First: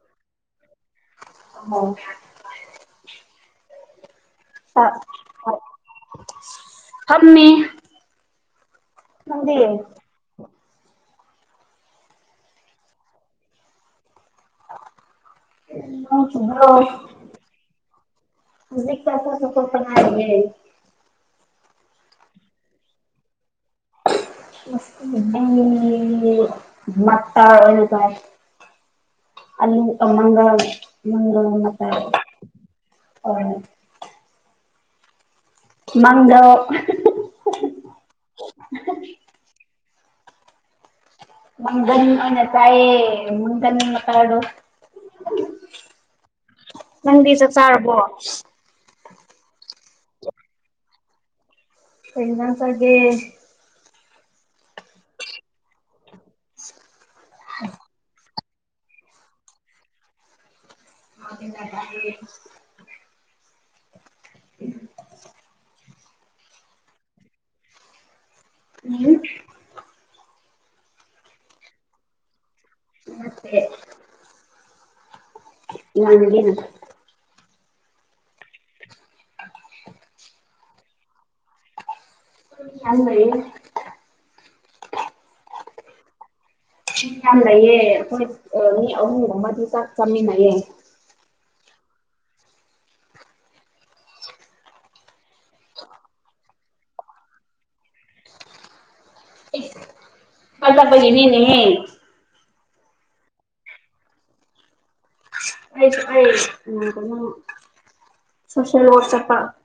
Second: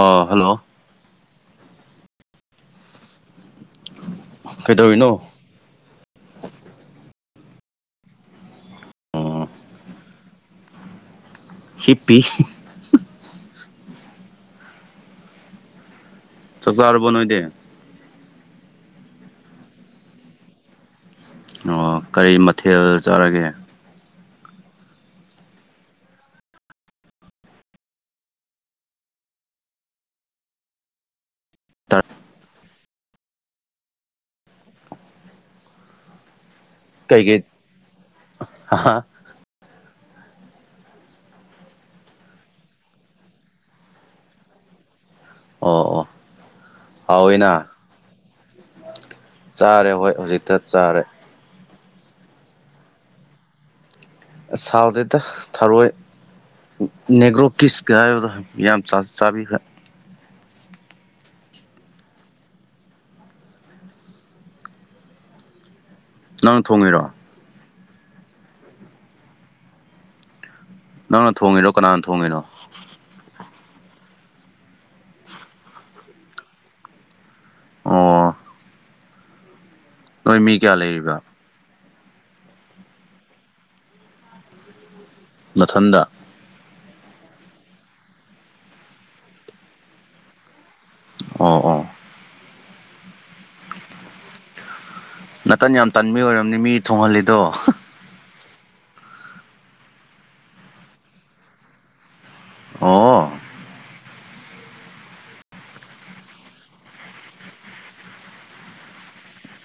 ꯑꯥ hello ꯑꯣ ꯀꯩꯗꯧꯔꯤꯅꯣ ꯍꯣꯢ ꯐꯝꯃꯤ ꯑꯣ ꯅꯪꯗꯤ ꯍꯤꯞꯄꯤ ꯏ ꯆꯨꯕ ꯆꯥꯛ [inaudible] ꯆꯥꯔꯕꯣ ꯅꯣꯏꯗꯤ ꯍꯧꯖꯤꯛ ꯆꯥꯛ ꯇꯣꯛꯄꯗ ꯉꯥꯏꯔꯤꯌꯦ ꯑꯣ ꯀꯔꯤ ꯃꯊꯦꯜ ꯆꯥꯔꯒꯦ ꯑꯝ ꯃꯇꯥꯜ ꯆꯥꯢꯌꯦ ꯑꯂꯨ ꯑꯃꯒ ꯃꯥꯡꯒꯥꯟ ꯑꯃꯒ ꯑꯣꯢꯅ ꯅꯪꯗꯣ ꯀꯩ ꯀꯩ ꯍꯥ [inaudible] ꯃꯪꯒꯟ ꯑꯣꯢꯅ ꯆꯥꯢꯌꯦ ꯃꯪꯒꯟ ꯃꯇꯥꯜꯗꯣ ꯑꯣ ꯅꯪꯗꯤ ꯆꯥꯛ ꯍꯥꯎꯋꯤꯅ ꯆꯥꯔꯕꯣ ꯆꯥꯔꯦ ꯍꯣꯏ ꯍꯧꯖꯤꯛꯇ ꯆꯥꯔꯦ ꯀꯩ ꯑꯦꯟꯁꯥꯡ ꯆꯥꯒꯦ꯫ ꯁꯥꯎꯗꯦꯇ ꯊꯔꯣꯏ ꯅꯦꯒ꯭ꯔꯣ ꯀꯤꯁꯀ ꯍꯥꯏꯕꯗꯣ ꯌꯥꯝ ꯆ ꯆꯥꯕꯤꯒ꯭ꯔꯦ ꯑ [inaudible] ꯎꯝ ꯅꯪ ꯊꯣꯡꯉꯤꯔꯣ ꯎꯝ ꯅꯪꯅ ꯊꯣꯡꯉꯤꯔꯣ ꯀꯅꯥꯅ ꯊꯣꯡꯉꯤꯅꯣ ꯃꯦ ꯏꯃꯥꯟꯅꯕꯤꯅꯥ ꯑꯣ [inaudible] ꯅꯣꯏ ꯃꯤ ꯀꯌꯥ ꯂꯩꯔꯤꯕ ꯆ [inaudible] ꯅꯊꯥꯟꯇ ꯃꯤ ꯌꯥꯝ ꯂꯩꯌꯦ ꯑꯩꯈꯣꯏ ꯃꯤ ꯑꯍꯨꯝꯒꯨꯝꯕꯗꯤ ꯆꯥꯛ ꯆꯥꯃꯤꯟꯅꯩꯌꯦ ꯑꯣ ꯑꯣ ꯅꯥꯇꯟ ꯌꯥꯝ ꯇꯟꯕꯩ ꯑꯣꯏꯔꯝꯅꯤ ꯃꯤ ꯊꯣꯡꯍꯜꯂꯤꯗꯣ ꯍꯥ ꯏꯁ ꯑꯖꯄꯅꯤꯅꯦꯍꯦ ꯑꯣ [unintelligible]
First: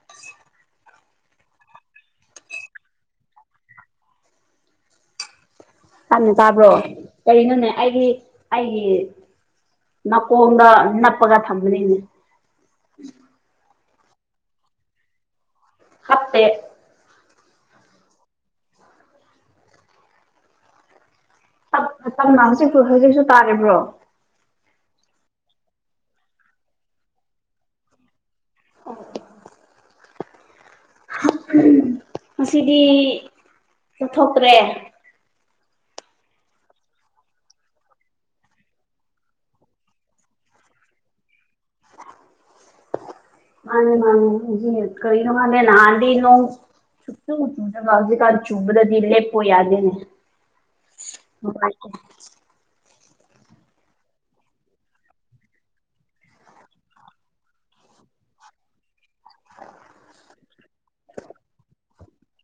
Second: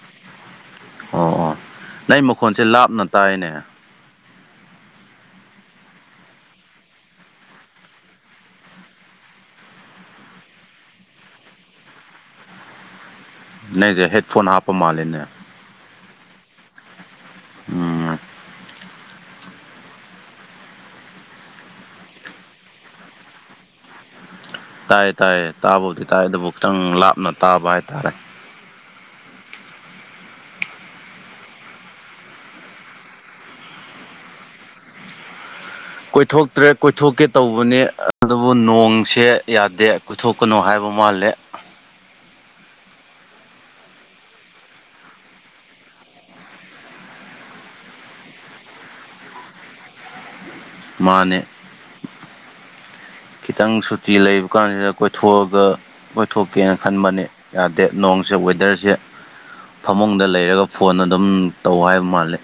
ꯑꯣ ꯑꯣ ꯅꯪ ꯃꯈꯣꯟꯁꯦ ꯂꯥꯞꯅ ꯇꯥꯏꯅꯦ ꯊꯥꯞꯅ ꯇꯥꯕ꯭ꯔꯣ ꯀꯩꯅꯣꯅꯦ ꯑꯩꯒꯤ ꯑꯩꯒꯤ ꯅꯥꯀꯣꯡꯗ ꯅꯞꯄꯒ ꯊꯝꯕꯅꯤꯅꯦ ꯅꯩꯖꯦ ꯍꯦꯠꯐꯣꯟ ꯍꯥꯞꯄ ꯃꯥꯜꯂꯤꯅꯦ ꯍꯥꯞꯄꯦ ꯎꯝ ꯇꯥꯞꯅ ꯇꯥꯞꯅ ꯍꯧꯖꯤꯛ ꯍꯧꯖꯤꯛꯁꯨ ꯇꯥꯔꯤꯕ꯭ꯔꯣ ꯇꯥꯏ ꯇꯥꯏ ꯇꯥꯕꯨꯗꯤ ꯇꯥꯏ ꯑꯗꯨꯕꯨ ꯈꯤꯇꯪ ꯂꯥꯞꯅ ꯇꯥꯕ ꯍꯥꯏꯇꯥꯔꯦ ꯎꯝ ꯉꯁꯤꯗꯤ ꯂꯠꯊꯣꯛꯇ꯭ꯔꯦ ꯀꯣꯏꯊꯣꯛꯇ꯭ꯔꯦ ꯀꯣꯏꯊꯣꯛꯇ꯭ꯔꯦ ꯇꯧꯕꯅꯤ ꯑꯗꯨꯕꯨ ꯅꯣꯡꯁꯦ ꯌꯥꯗꯦ ꯄꯨꯊꯣꯛꯀꯅꯨ ꯍꯥꯏꯕ ꯃꯥꯜꯂꯦ ꯃꯥꯅꯤ ꯃꯥꯅꯦ ꯀꯔꯤꯅꯣ ꯈꯪꯗꯦ ꯅꯍꯥꯟꯗꯤ ꯅꯣꯡ ꯁꯨꯛꯆꯨ ꯆꯨꯗꯕ ꯍꯧꯖꯤꯛꯀꯥꯟ ꯆꯨꯕꯗꯗꯤ ꯂꯦꯞꯄꯣ ꯌꯥꯗꯦꯅꯦ ꯃꯥꯅꯦ ꯅꯨꯡꯉꯥꯏꯇꯦ ꯈꯤꯇꯪ ꯁꯨꯇꯤ ꯂꯩꯕ ꯀꯥꯟꯁꯤꯗ ꯀꯣꯏꯊꯣꯛꯑꯒ ꯀꯣꯏꯊꯣꯛꯀꯦꯅ ꯈꯟꯕꯅꯦ ꯌꯥꯗꯦ ꯅꯣꯡꯁꯦ ꯋꯦꯗꯔꯁꯦ ꯐꯃꯨꯡꯗ ꯂꯩꯔꯒ ꯐꯣꯟ ꯑꯗꯨꯝ ꯇꯧ ꯍꯥꯏꯕ ꯃꯥꯜꯂꯦ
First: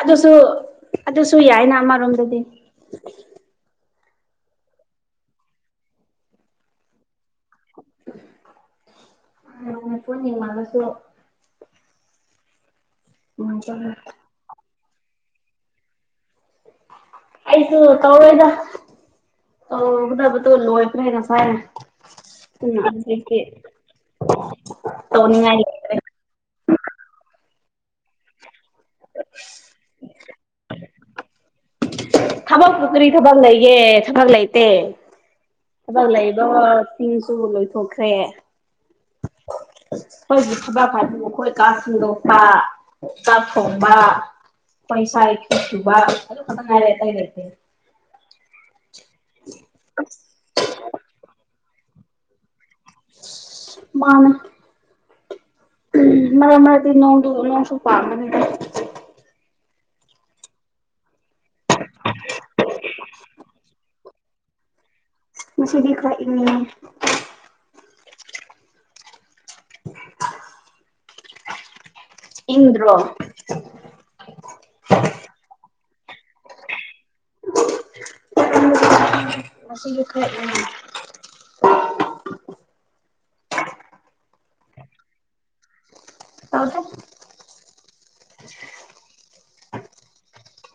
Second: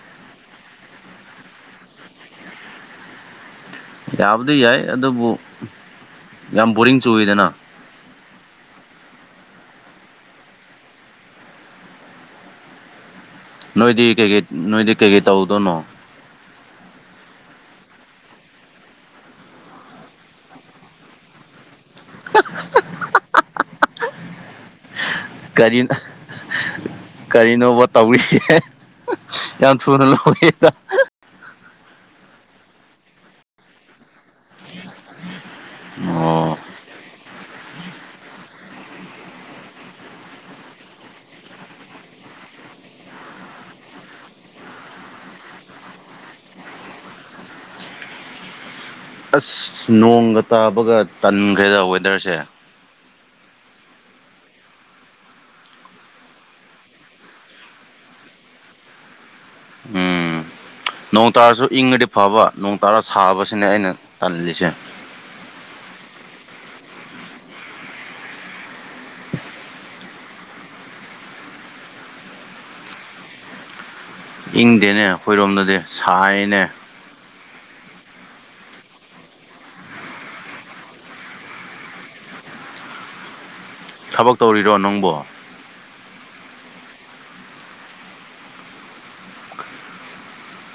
ꯑꯗꯨꯁꯨ ꯑꯗꯨꯁꯨ ꯌꯥꯏꯅ ꯑꯃꯔꯣꯝꯗꯗꯤ ꯌꯥꯕꯨꯗꯤ ꯌꯥꯏ ꯑꯗꯨꯕꯨ ꯌꯥꯝ ꯕꯣꯔꯤꯡ ꯆꯨꯏꯗꯅ [unintelligible] ꯎꯝ ꯅꯣꯏꯗꯤ ꯀꯩꯀꯩ ꯅꯣꯏꯗꯤ ꯀꯩꯀꯩ ꯇꯧꯗꯣꯅꯣ ꯑꯩꯁꯨ ꯇꯧꫪꯣꯏꯗ ꯇꯩꯒꯗꯕꯗꯨ ꯂꯣꯏꯕꯅ ꯍꯦꯟꯅ ꯐꯩ [unintelligible] ꯀꯔꯤꯟ ꯑ ꯀꯔꯤꯅꯣꯕ ꯇꯧꯔꯤꯁꯦ ꯍꯦ ꯍ ꯌꯥꯝ ꯊꯨꯅ ꯂꯧꯏꯗ ꯊꯕꯛꯄꯨ ꯀꯔꯤ ꯊꯕꯛ ꯂꯩꯌꯦ ꯊꯕꯛ ꯂꯩꯇꯦ ꯊꯕꯛ ꯑꯣ ꯂꯩꯕꯒ ꯐꯤꯁꯨꯕ ꯂꯣꯏꯊꯣꯛꯈ꯭ꯔꯦ [inaudible] ꯈꯣꯏꯒꯤ ꯊꯕꯛ ꯍꯥꯏꯕꯨ ꯑꯈꯣꯏ ꯀꯥ ꯁꯦꯡꯗꯣꯛꯄꯥ ꯆꯥꯛ ꯊꯣꯡꯕꯥ ꯄꯩꯁꯥꯏ ꯊꯕꯛ ꯁꯨꯕꯥ ꯑꯗꯨ ꯈꯛꯇꯥ ꯉꯥꯏꯔꯦ ꯑꯇꯩ ꯂꯩꯇꯦ ꯑꯁ ꯅꯣꯡꯒ ꯇꯥꯕꯒ ꯇꯟꯈ꯭ꯔꯦꯗ ꯋꯦꯗꯔꯁꯦ ꯃꯥꯅꯦ ꯑꯨꯝ ꯃꯥ ꯃꯗꯤ ꯅꯣꯡꯗꯨ ꯅꯣꯡꯁꯨ ꯄꯥꯝꯕꯅꯦ ꯎꯝ ꯅꯣꯡ ꯇꯥꯔꯁꯨ ꯏꯪꯉꯗꯤ ꯐꯕ ꯅꯣꯡ ꯇꯥꯔ ꯁꯥꯕꯁꯤꯅꯦ ꯑꯩꯅ ꯇꯜꯂꯤꯁꯦ ꯉꯁꯤꯗꯤ ꯈ ꯏꯪꯉꯦ [inaudible] ꯏꯪꯗ꯭ꯔꯣ ꯏꯪꯗꯦꯅꯦ ꯑꯩꯈꯣꯏꯔꯣꯝꯗꯗꯤ ꯁꯥꯏꯅꯦ ꯉꯁꯤꯗꯤ ꯀꯥ ꯏꯪꯉꯤ ꯊꯕꯛ ꯇꯧꯔꯤꯔꯣ ꯅꯪꯕꯣ ꯇꯗꯨꯛ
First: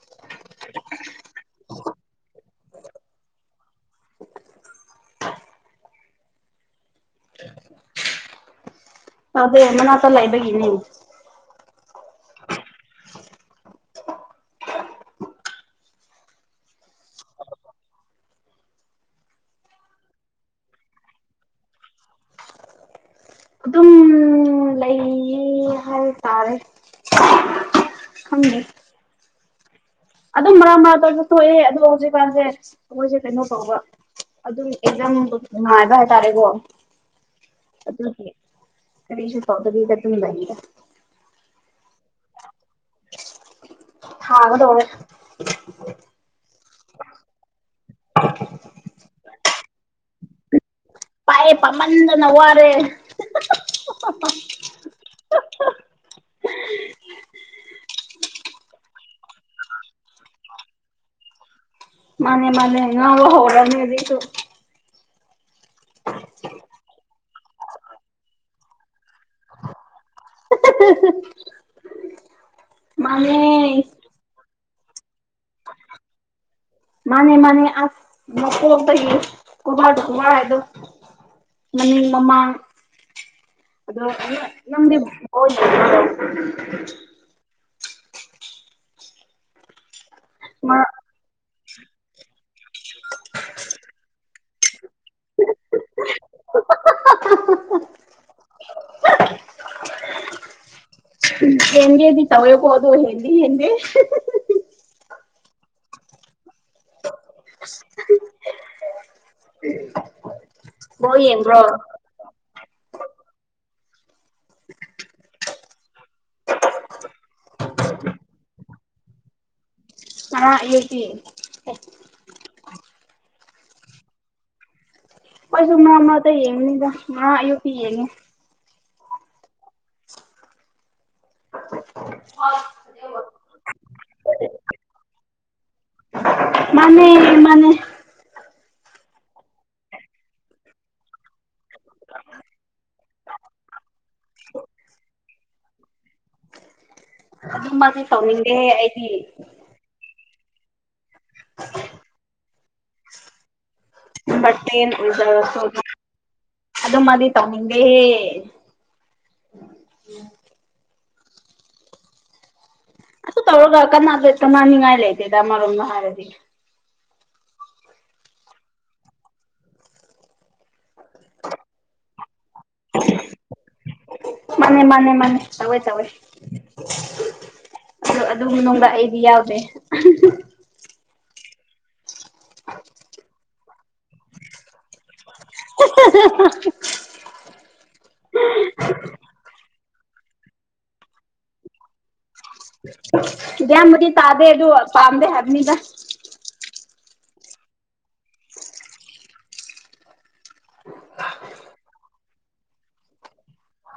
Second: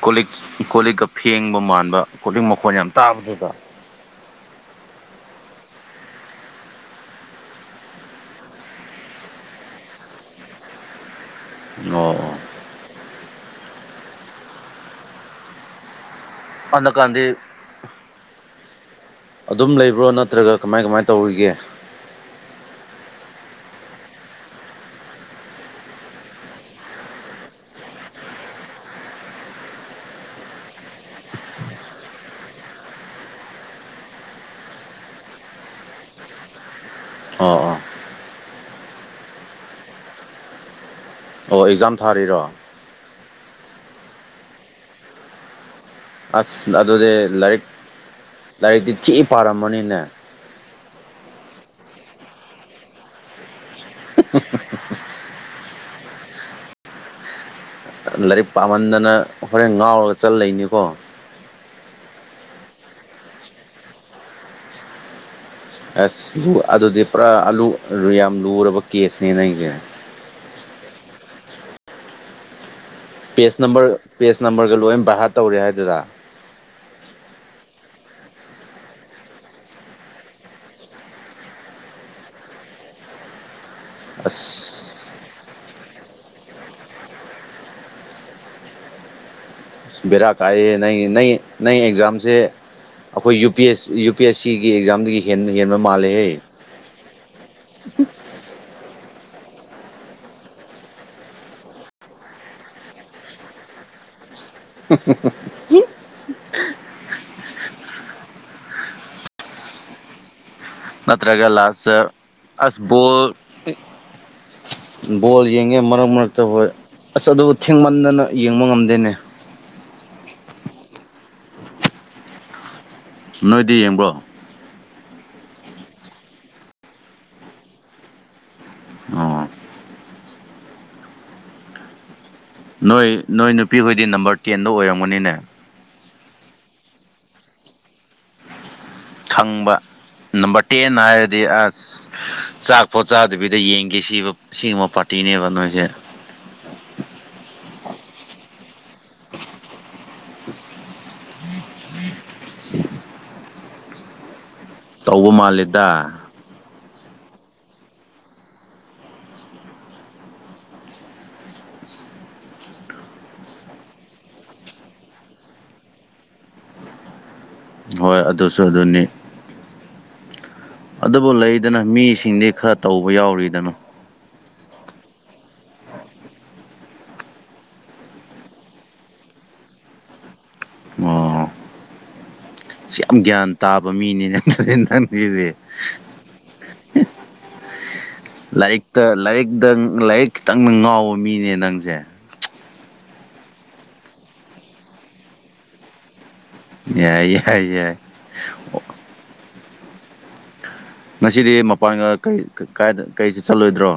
ꯀꯣ ꯂꯤꯛ ꯀꯣ ꯂꯤꯛꯀ ꯐꯦꯡꯕ ꯃꯥꯟꯕ ꯀꯣꯂꯤꯛ ꯃꯈꯣꯟ ꯌꯥꯝ ꯇꯥꯕꯗꯨꯗ ꯄꯕꯦ ꯃꯅꯥꯛꯇ ꯂꯩꯥꯏꯕꯒꯤꯅꯦ ꯑꯣ ꯍꯟꯗꯀꯥꯟꯗꯤ ꯑꯗꯨꯝ ꯂꯩꯕ꯭ꯔꯣ ꯅꯠꯇ꯭ꯔꯒ ꯀꯃꯥꯏ ꯀꯃꯥꯏꯅ ꯇꯧꯔꯤꯒꯦ ꯑꯗꯨꯝ ꯂꯩꯌꯦ ꯍꯥꯏꯦ ꯇꯥꯔꯦ ꯊꯃꯦ ꯑꯗꯨꯝ ꯃꯔꯥ ꯃꯔꯥ ꯇꯧꯔꯁꯨ ꯊꯣꯛꯑꯦ ꯑꯗꯣ ꯍꯧꯖꯤꯛꯀꯥꯟꯁꯦ ꯑꯩꯈꯣꯏꯁꯦ ꯀꯩꯅꯣ ꯇꯧꯕ ꯑꯗꯨꯝ ꯑꯦꯝ ꯅꯨꯡ ꯉꯉꯥꯏꯕ ꯍꯥꯏꯇꯥꯔꯦꯀꯣ ꯑꯣ ꯑꯣ ꯑꯗꯨ ꯀꯔꯤꯁ ꯐꯥꯎꯒꯗꯤꯒ ꯑꯗꯨꯗꯥꯏꯗ ꯑꯣ ꯑꯦꯛꯖꯥꯝ ꯊꯥꯔꯤꯔꯣ ꯊꯥꯒꯗꯧꯋꯦ ꯑꯁ ꯑꯗꯨꯗꯤ ꯂꯥꯏꯔꯤꯛ [inaudible] ꯂꯥꯏꯔꯤꯛꯇꯤ ꯊꯤꯏ ꯄꯥꯔꯝꯃꯅꯤꯅꯦ ꯄꯥꯏꯌꯦ ꯄꯥꯝꯃꯟꯗꯅ ꯋꯥꯔꯦ ꯂꯥꯏꯔꯤꯛ ꯄꯥꯝꯍꯟꯗꯅ ꯍꯣꯔꯦꯟ ꯉꯥꯎꯔꯒ ꯆꯠꯂꯩꯅꯤꯀꯣ ꯃꯅꯦ ꯃꯥꯅꯦ ꯉꯧꯔ ꯍꯧꯔꯝꯅꯤ ꯍꯧꯖꯤꯛꯇꯨ ꯑꯁ ꯗꯨ ꯑꯗꯨꯗꯤ ꯄꯨꯔꯥ ꯑꯂꯨ ꯔꯤꯌꯥꯝ ꯂꯨꯔꯕ ꯀꯦꯁꯅꯦ ꯅꯪꯖꯦ [unintelligible] ꯃꯥꯅꯦ ꯄꯦꯖ ꯅꯝꯕꯔ ꯄꯦꯖ ꯅꯝꯕꯔꯒ ꯂꯣꯏ ꯕꯥꯢ ꯍꯥꯔꯗ ꯇꯧꯔꯦ ꯍꯥꯏꯗꯨꯔ ꯃꯅꯦ ꯃꯅꯦ ꯑ ꯅꯄꯗ ꯀꯣꯕꯥꯗ ꯀꯣꯕꯥꯔ ꯍꯥꯏꯗ ꯃꯅꯤꯡ ꯃꯃꯥꯡ ꯑꯗꯨꯣ ꯅꯪꯗꯤ ꯑꯁ ꯕꯦꯔꯥ ꯀꯥꯏꯌꯦ ꯅꯪ ꯅ ꯅꯪ ꯑꯦꯛꯖꯥꯝꯁꯦ ꯑꯩꯈꯣꯏ U U P S U P S ꯁꯤꯒꯤ ꯑꯦꯛꯖꯥꯝꯗꯒꯤ ꯍꯦꯟꯟꯅ ꯍꯦꯟꯕ ꯃꯥꯜꯂꯦꯍꯦ [inaudible] ꯍꯡꯦꯗꯤ ꯇꯋꯕꯣ ꯑꯗꯨꯣ ꯍꯗꯤ ꯍꯗꯤꯦ [inaudible] ꯎꯝ ꯅꯠꯇ꯭ꯔꯒꯂꯥꯁ ꯑꯁ ꯣꯜꯣꯜ ꯌꯦꯡꯉꯦ ꯃꯔꯛ ꯃꯔꯛꯇ ꯍꯣꯏ ꯑꯁ ꯑꯗꯨ ꯊꯦꯡꯃꯟꯗꯅ ꯌꯦꯡꯕ ꯉꯝꯗꯦꯅꯦ ꯑ ꯌꯦꯁꯤ ꯅꯣꯏꯗꯤ ꯌꯦꯡꯕ꯭ꯔꯣ ꯑꯩꯁꯨ ꯃꯔꯛ ꯃꯔꯛꯇ ꯌꯦꯡꯅꯤꯗ ꯉꯥ ꯑꯌꯨꯛꯇꯤ ꯌꯦꯡꯉꯦ꯫ ꯑꯣ [inaudible] ꯅꯣꯏ ꯅꯣꯏ ꯅꯨꯄꯤꯍꯣꯏꯗꯤ ꯅꯝꯕꯔ ꯇꯦꯟꯗꯣ ꯑꯣꯏꯔꯝꯒꯅꯤꯅꯦ꯫ ꯃꯥꯅꯦ ꯃꯥꯅꯦ꯫ ꯈꯪꯕ ꯅꯝꯕꯔ ꯇꯦꯟ ꯍꯥꯏꯔꯗꯤ꯫ ꯆꯥꯛ ꯄꯣꯠ ꯆꯥꯗꯕꯤꯗ ꯌꯦꯡꯒꯦ ꯁꯤ ꯁꯤꯒꯨꯝꯕ ꯄꯥꯔꯇꯤꯅꯦꯕ ꯅꯣꯏꯁꯦ꯫ ꯑꯗꯨꯝꯕꯗꯤ ꯇꯧꯅꯤꯡꯗꯦ ꯑꯩꯗꯤ꯫ [inaudible] ꯇꯧꯕ ꯃꯥꯜꯂꯦꯗ ꯑꯗꯨꯗ ꯃꯥꯗꯤ ꯇꯅꯤꯡꯗꯦ ꯑ ꯇꯧꯔꯒ ꯀꯅꯥ ꯀꯃꯅꯤꯡꯉꯥꯏ ꯂꯩꯇꯦꯗ ꯑꯃꯔꯣꯝꯗ ꯍꯥꯏꯔꯗꯤ ꯍꯣꯏ ꯑꯗꯨꯁꯨ ꯑꯗꯨꯅꯤ ꯑꯗꯨꯕꯨ ꯂꯩꯗꯅ ꯃꯤꯁꯤꯡꯗꯤ ꯈꯔ ꯇꯧꯕ ꯌꯥꯎꯔꯤꯗꯅꯣ ꯃꯥꯅꯦ ꯃꯥꯅꯦ ꯃꯥꯅꯦ ꯇꯋꯦ ꯇꯋꯦ ꯑ ꯑꯗꯨꯝ ꯅꯨꯡꯗ ꯑꯩꯗꯤ ꯌꯥꯎꯗꯦ ꯑꯣ ꯁꯤ ꯌꯥꯝ ꯒ꯭ꯌꯥꯟ ꯇꯥꯕ ꯃꯤꯅꯤꯅꯦ ꯅꯪꯁꯤꯁꯦ ꯂꯥꯏꯔꯤꯛꯇ ꯂꯥꯏꯔꯤꯛꯇ ꯂꯥꯏꯔꯤꯛ ꯈꯤꯇꯪ ꯉꯥꯎꯕ ꯃꯤꯅꯦ ꯅꯪꯁꯦ ꯗꯤꯌꯥꯝꯕꯨꯗꯤ ꯇꯥꯗꯦ ꯑꯗꯨ ꯄꯥꯝꯗꯦ ꯍꯥꯏꯕꯅꯤꯗ꯫ ꯌꯥꯏ ꯌꯥꯏ ꯌꯥꯏ꯫ ꯉꯁꯤꯗꯤ ꯃꯄꯥꯟꯒ ꯀꯔꯤ ꯀꯥꯏꯗ ꯆꯠꯂꯣꯏꯗ꯭ꯔꯣ꯫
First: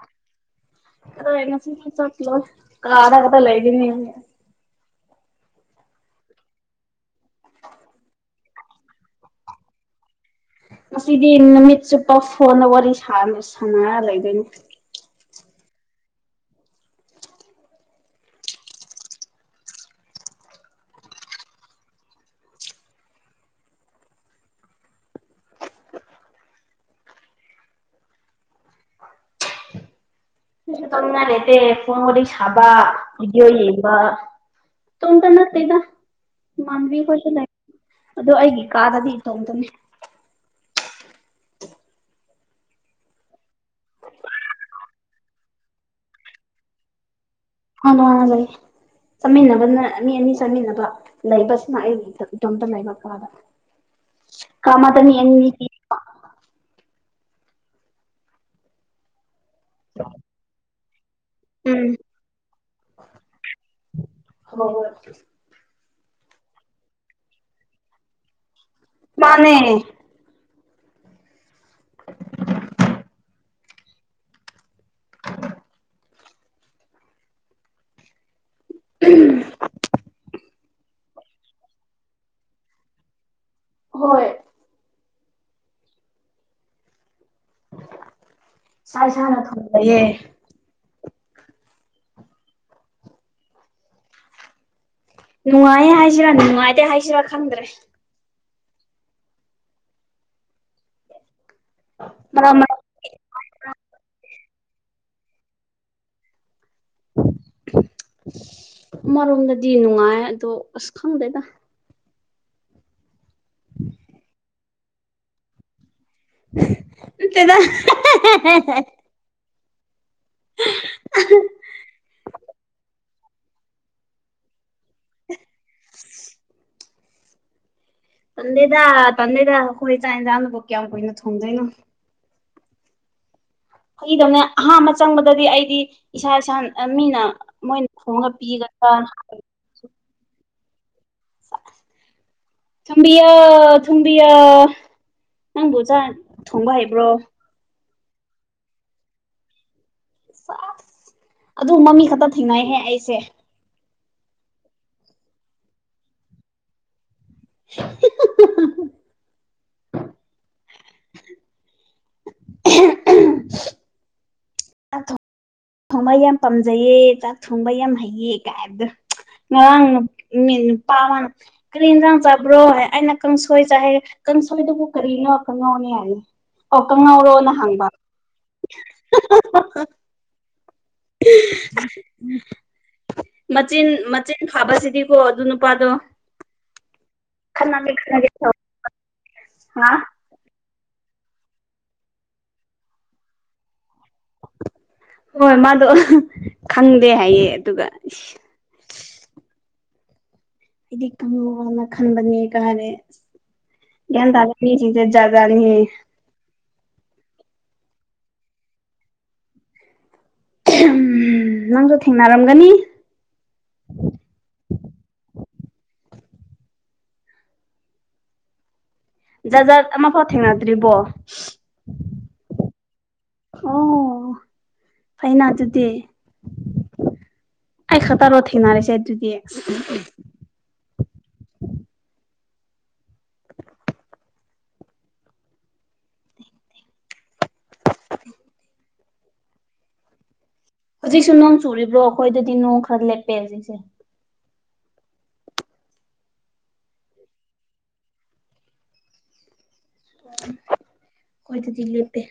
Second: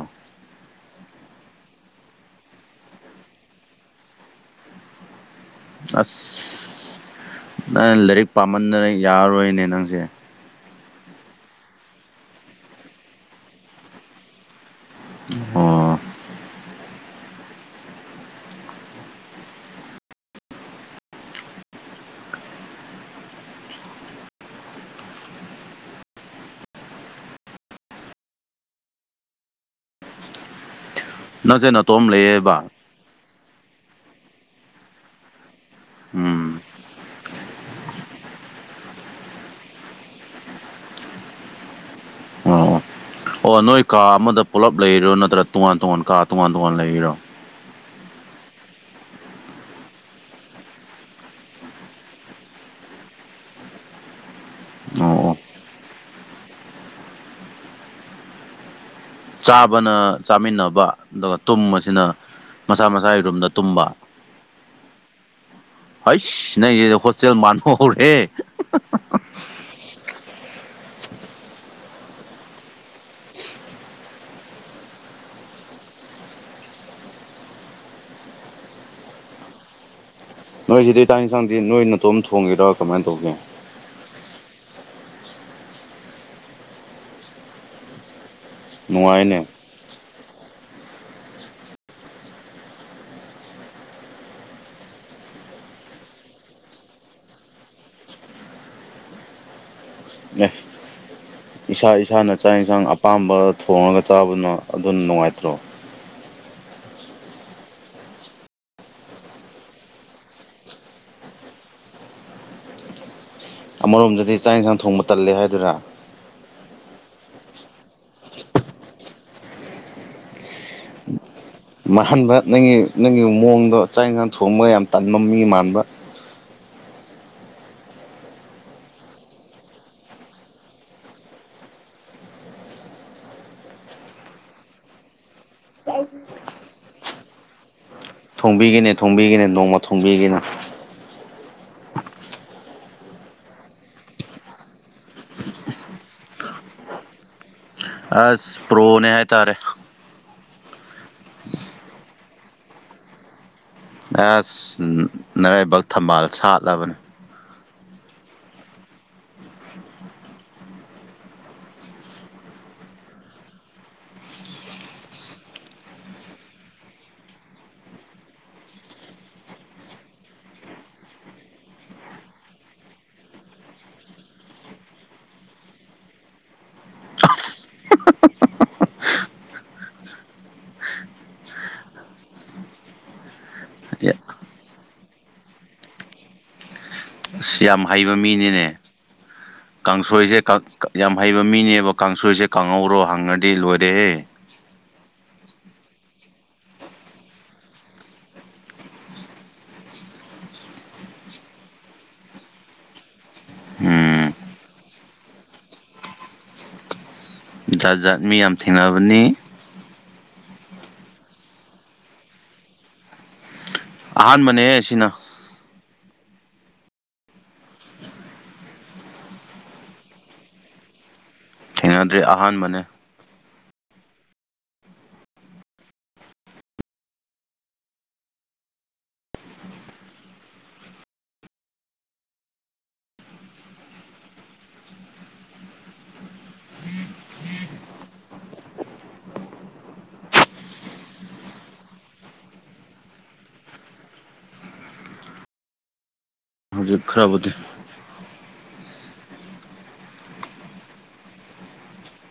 ꯁꯤ ꯆꯠꯂꯣꯏ ꯀꯥꯗ ꯀꯗ ꯂꯩꯒꯅꯤ꯫ ꯑꯁ ꯅꯪ ꯂꯥꯏꯔꯤꯛ ꯄꯥꯝꯃꯟꯗꯅ ꯌꯥꯔꯣꯏꯅꯦ ꯅꯪꯁꯦ꯫ ꯉꯁꯤꯗꯤ ꯅꯨꯃꯤꯠ ꯆꯨꯞꯄ ꯐꯣꯟꯅ ꯋꯥꯔꯤ ꯁꯥꯔ ꯁꯥꯟꯅꯔ ꯂꯩꯗꯣꯏꯅꯦ꯫ ꯑꯣ꯫ ꯇꯧꯅꯤꯉꯥꯢ ꯂꯩꯇꯦ ꯅꯪꯁꯦ ꯐꯣꯟ ꯅꯇꯣꯝ ꯋꯥꯔꯤ ꯁꯕ ꯂꯩꯌꯦꯕ ꯕꯤꯗꯤꯑꯣ ꯌꯦꯡꯕ꯫ ꯏꯇꯣꯝꯇ ꯅꯠꯇꯦꯗ ꯎꯝ ꯃꯥꯟꯕꯤꯈꯣꯏꯁꯨ ꯂꯩ ꯑꯗ ꯑꯩꯒꯤ ꯀꯥꯗꯗꯤ ꯏꯇꯣꯝꯗꯅꯤ ꯑꯣ ꯑꯣ ꯅꯣꯏ ꯀꯥ ꯑꯃꯗ ꯄꯨꯂꯞ ꯂꯩꯔꯤꯔꯣ ꯅꯠꯇ꯭ꯔꯒ ꯇꯣꯉꯥꯟ ꯇꯣꯉꯥꯟ ꯀꯥ ꯇꯣꯉꯥꯟ ꯇꯣꯉꯥꯟ ꯂꯩꯔꯤꯔꯣ꯫ ꯍꯅ ꯂꯩ꯫ ꯆꯥꯃꯤꯟꯅꯕꯅ ꯃꯤ ꯑꯅꯤ ꯆꯥꯃꯤꯟꯅꯕ ꯂꯩꯕꯁꯤꯅ ꯑꯩ ꯏꯇꯣꯝꯇ ꯂꯩꯕ ꯀꯥꯗ꯫ [inaudible] ꯀ ꯑꯃꯗ ꯃꯤ ꯑꯣ ꯑꯣ ꯑꯅꯤꯒꯤ꯫ ꯆꯥꯕꯅ ꯆꯥꯃꯤꯟꯅꯕ ꯑꯗꯨꯒ ꯎꯝ ꯇꯨꯝꯕꯁꯤꯅ ꯃꯁꯥ ꯃꯁꯥꯒꯤ ꯔꯨꯝꯗ ꯇꯨꯝꯕ꯫ ꯍꯣꯏ꯫ ꯍꯩꯁ ꯅꯪꯁꯤꯗꯤ ꯍꯣꯁꯇꯦꯜ ꯃꯥꯟꯕꯍꯧꯔꯦ꯫ ꯃꯥꯅꯦ꯫ ꯎꯝ꯫ ꯅꯣꯏꯁꯤꯗꯤ ꯆꯥꯛ ꯌꯦꯟꯁꯥꯡꯗꯤ ꯅꯣꯏ ꯅꯠꯇꯣꯝ ꯊꯣꯡꯒꯦꯔꯣ ꯀꯃꯥꯏꯅ ꯇꯧꯒꯦ꯫ ꯍꯣꯏ꯫ ꯏꯁꯥ ꯏꯁꯥꯅ ꯅꯨꯡꯉꯥꯏꯅꯦ ꯊꯣꯡꯖꯩꯌꯦ꯫ ꯅꯨꯡꯉꯥꯏꯌꯦ ꯍꯥꯏꯁꯤꯔꯥ ꯅꯨꯡꯉꯥꯏꯇꯦ ꯍꯥꯏꯁꯤꯔꯥ ꯈꯪꯗ꯭ꯔꯦ꯫ ꯑꯦ ꯏꯁꯥ ꯏꯁꯥꯅ ꯆꯥꯛ ꯃꯔꯛ ꯃꯔꯛ ꯌꯦꯟꯁꯥꯡ꯫ ꯑꯄꯥꯝꯕ ꯊꯣꯡꯉꯒ ꯆꯥꯕꯗꯨꯅ ꯑꯗꯨꯅ ꯅꯨꯡꯉꯥꯏꯇ꯭ꯔꯣ꯫ ꯑꯃꯔꯣꯝꯗꯗꯤ ꯅꯨꯡꯉꯥꯏ ꯑꯗꯣ ꯑꯁ ꯈꯪꯗꯦꯗ꯫ ꯑꯃꯔꯣꯝꯗꯗꯤ ꯆꯥꯛ ꯌꯦꯟꯁꯥꯡ ꯊꯣꯡꯕ ꯇꯜꯂꯦ ꯍꯥꯏꯗꯨꯔ꯫ ꯅꯥꯠꯇꯦꯗ ꯍꯦ ꯍꯦ ꯍꯦ꯫ ꯑꯍꯥ꯫ ꯃꯍꯥꯟꯕ ꯅꯪꯒꯤ ꯅꯪꯒꯤ ꯃꯑꯣꯡꯗꯣ ꯆꯥꯛ ꯏꯟꯁꯥꯡ ꯊꯣꯡꯕꯒ ꯌꯥꯝ ꯇꯟꯕ ꯃꯤ ꯃꯥꯟꯕ꯫ [inaudible] ꯇꯟꯗꯦꯗ ꯇꯟꯗꯦꯗ ꯑꯩꯈꯣꯏ ꯆꯥꯛ ꯏꯟꯖꯥꯡꯕꯨ ꯀꯌꯥꯝ ꯀꯨꯏꯅ ꯊꯣꯡꯗꯣꯏꯅꯣ꯫ ꯃꯤꯗꯧꯅꯦ ꯑꯍꯥꯟꯕ ꯆꯪꯕꯗꯗꯤ ꯑꯩꯗꯤ ꯏꯁꯥ ꯏꯁꯥ ꯃꯤꯅ ꯃꯣꯏ꯫ ꯊꯣꯡꯕꯤꯒꯤꯅꯦ ꯊꯣꯡꯕꯤꯒꯤꯅꯦ ꯅꯣꯡꯃ ꯊꯣꯡꯕꯤꯒꯤꯅꯦ꯫ ꯊꯨꯝꯕꯤꯌꯣ ꯊꯨꯝꯕꯤꯌꯣ ꯅꯪꯕꯨ ꯆꯥ ꯊꯣꯡꯕ ꯍꯩꯕ꯭ꯔꯣ꯫ ꯑꯁ ꯄ꯭ꯔꯣꯅꯦ ꯍꯥꯏꯇꯥꯔꯦ ꯆꯁ ꯑꯗꯨꯝꯕꯥ ꯃꯤ ꯈꯛꯇ ꯊꯦꯡꯅꯩꯍꯦ ꯑꯩꯁꯦ ꯑꯁ ꯅꯔꯩꯕꯛ ꯊꯝꯕꯥꯜ ꯁꯥꯠꯂꯕꯅꯤ [inaudible] ꯆꯥꯛ ꯊꯣꯡꯕ ꯌꯥꯝ ꯄꯥꯝꯖꯩꯌꯦ ꯆꯥꯛ ꯊꯣꯡꯕ ꯌꯥꯝ ꯍꯩꯌꯦ ꯀꯥꯏꯕꯗ ꯉꯔꯡ ꯅꯨꯄꯥ ꯑꯃꯥ ꯀꯔꯤ ꯏꯟꯁꯥꯡ ꯆꯥꯕ꯭ꯔꯣ ꯑꯩꯅ ꯀꯥꯡꯁꯣꯏ ꯆꯥꯏꯍꯦ ꯀꯥꯡꯁꯣꯏꯗꯨꯕꯨ ꯀꯔꯤꯅꯣ ꯀꯪꯍꯧꯅꯤ ꯍꯥꯏꯅꯤ ꯑꯣ ꯀꯪꯉꯥꯎꯔꯣꯅ ꯍꯪꯕꯥ [inaudible] ꯃꯆꯤꯟ ꯃꯆꯤꯟ ꯐꯥꯕꯁꯤꯗꯤꯀꯣ ꯑꯗꯨ ꯅꯨꯄꯥꯗꯣ꯫ ꯑꯁ ꯌꯥꯝ ꯈꯠꯅꯒꯦ ꯍꯩꯕ ꯈꯠꯅꯒꯦ ꯃꯤꯅꯤꯅꯦ ꯍꯥ ꯀꯥꯡꯁꯣꯏꯁꯦ꯫ ꯌꯥꯝ ꯍꯩꯕ ꯃꯤꯅꯦꯕ ꯀꯥꯡꯁꯣꯏꯁꯦ ꯀꯥꯡꯍꯧꯔꯣ ꯍꯪꯉꯗꯤ ꯂꯣꯏꯔꯦꯍꯦ꯫ ꯍꯣꯏ ꯃꯥꯗꯣ ꯈꯪꯗꯦ ꯍꯥꯏꯌꯦ ꯑꯗꯨꯒ꯫ ꯑꯩꯗꯤ ꯈꯨꯝꯉꯣꯅ ꯈꯟꯕꯅꯤ ꯀꯥꯔꯦ꯫ ꯌꯦꯟ ꯎꯝ ꯇꯗ ꯃꯤ ꯁꯤꯡ ꯁꯦ ꯖꯥꯠ ꯖꯥꯠ ꯅꯤ ꯖꯠ ꯖꯥꯠ ꯃꯤ ꯌꯥꯝ ꯊꯦꯡꯅꯕꯅꯤ ꯅꯪꯁꯨ ꯊꯦꯡꯅꯔꯝꯒꯅꯤ ꯑꯍꯥꯟꯕꯅꯦꯍ ꯑꯁꯤꯅ ꯖꯥ ꯖꯥꯠ ꯑꯃꯐꯥꯎ ꯊꯦꯡꯅꯗ꯭ꯔꯤꯕꯣ ꯊꯦꯡꯅꯗ꯭ꯔꯦ ꯑꯍꯥꯟꯕꯅꯦ ꯑꯣ ꯇꯩꯅ ꯑꯗꯨꯗꯤ ꯑꯩ ꯈꯛꯇꯔꯣ ꯊꯦꯡꯅꯔꯤꯁꯦ ꯑꯗꯨꯗꯤ ꯍꯧꯖꯤꯛꯁꯨ ꯅꯣꯡ ꯆꯨꯔꯤꯕ꯭ꯔꯣ ꯑꯩꯈꯣꯏꯗꯗꯤ ꯅꯣꯡ ꯈꯔ ꯂꯦꯞꯄꯦ ꯍꯧꯖꯤꯛꯁꯦ ꯍꯧꯖꯤꯛ ꯈꯔꯕꯨꯗꯤ ꯀꯣꯏꯗꯗꯤꯂꯦꯇꯦ